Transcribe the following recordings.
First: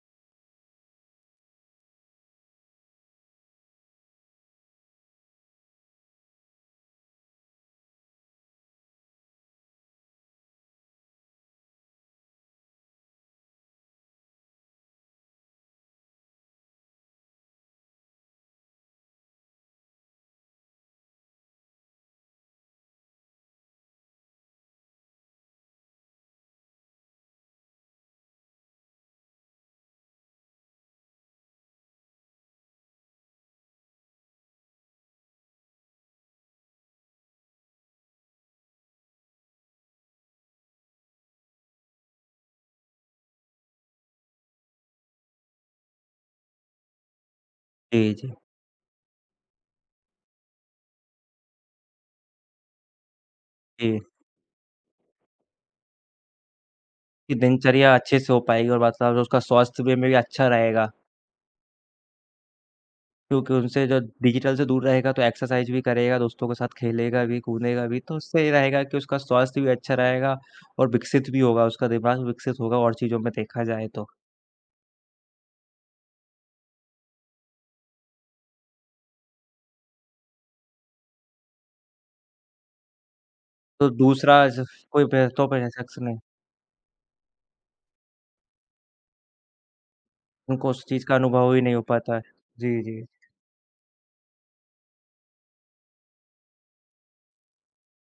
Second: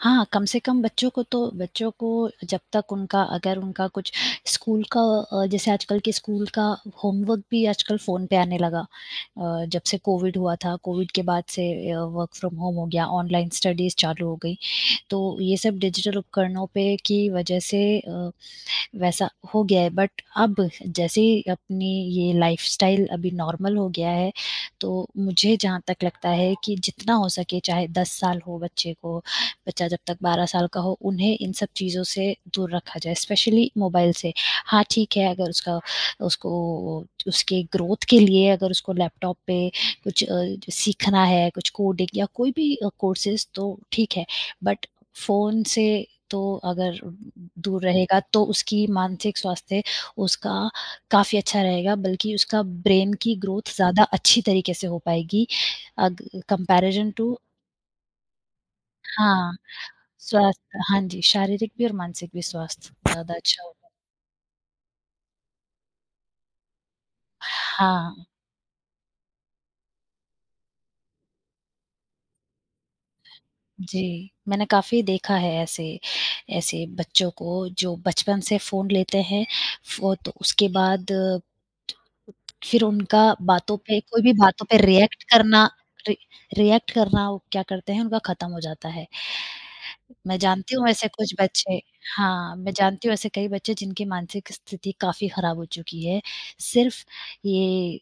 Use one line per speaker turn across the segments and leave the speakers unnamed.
हाँ, कम से कम बच्चों को तो बच्चों को जब तक उनका अगर उनका कुछ स्कूल का अ, जैसे आजकल के स्कूल का होमवर्क भी आजकल फ़ोन पे आने लगा अ, जब से कोविड हुआ था। कोविड के बाद से अ, वर्क फ्रॉम होम हो गया, ऑनलाइन स्टडीज़ चालू हो गईं। तो ये सब डिजिटल उपकरणों पे की वजह से अ, वैसा हो गया है। बट अब जैसी अपनी ये लाइफस्टाइल अभी नॉर्मल हो गया है, तो मुझे जहाँ तक लगता है कि जितना हो सके, चाहे 10 साल हो बच्चे को, बच्चा जब तक 12 साल का हो, उन्हें इन सब चीज़ों से दूर रखा जाए, स्पेशली मोबाइल से। हाँ, ठीक है, अगर उसका उसको ओ, उसके ग्रोथ के लिए अगर उसको लैपटॉप पे कुछ अ, सीखना है, कुछ कोडिंग या कोई भी अ, कौर्सेस, तो ठीक है। बट फ़ोन से तो अगर दूर
ए
रहेगा,
जी।
तो उसकी मानसिक स्वास्थ्य उसका काफ़ी अच्छा रहेगा, बल्कि उसका ब्रेन की ग्रोथ ज़्यादा
ए
अच्छी तरीके से हो पाएगी, अग कॉम्पेरिज़न
कि
टू
दिनचर्या अच्छे से हो पाएगी और मतलब उसका
हाँ,
स्वास्थ्य वे में भी अच्छा
स्वस्थ
रहेगा।
हाँ जी, शारीरिक भी और मानसिक भी स्वास्थ्य ज़्यादा
क्योंकि
अच्छा
उनसे
होगा।
जो डिजिटल से दूर रहेगा, तो एक्सरसाइज़ भी करेगा, दोस्तों के साथ खेलेगा भी, कूदेगा भी। तो
हाँ।
उससे ये रहेगा कि उसका स्वास्थ्य भी अच्छा रहेगा और विकसित भी होगा, उसका दिमाग विकसित होगा और चीज़ों में देखा जाए तो।
जी, मैंने काफ़ी देखा है ऐसे ऐसे बच्चों को जो बचपन से फ़ोन लेते हैं। फ़ो तो उसके बाद फिर उनका बातों
तो
पे कोई भी
दूसरा
बातों
ज
पे
कोई
रिएक्ट
पह तो
करना,
पहले शख्स
रि
ने।
रिएक्ट करना, वो क्या करते हैं, उनका ख़त्म हो जाता है। मैं
उनको
जानती
उस
हूँ
चीज़
ऐसे
का
कुछ
अनुभव ही नहीं
बच्चे
हो पाता है।
हाँ, मैं
जी, जी।
जानती हूँ ऐसे कई बच्चे जिनकी मानसिक स्थिति काफ़ी ख़राब हो चुकी है, सिर्फ़ ये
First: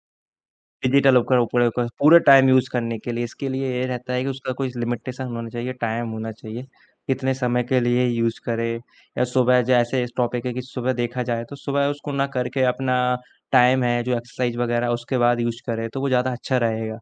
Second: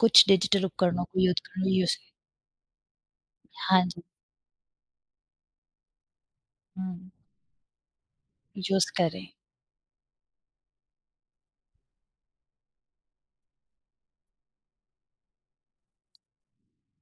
कुछ डिजिटल उपकरणों
डिजिटल
को यूत
उपकरण
अ,
प्रयोग कर
यूज़
पूरे टाइम यूज़ करने के लिए, इसके लिए
हाँ
ये
जी।
रहता है कि उसका कुछ लिमिटेशन होना चाहिए, टाइम होना चाहिए,
हुँ।
कितने समय के लिए यूज़ करें।
यूज़
या
करें।
सुबह जैसे इस टॉपिक है कि सुबह देखा जाए, तो सुबह उसको ना करके अपना टाइम है, जो एक्सरसाइज़ वगैरह, उसके बाद यूज़ करें, तो वो ज़्यादा अच्छा रहेगा।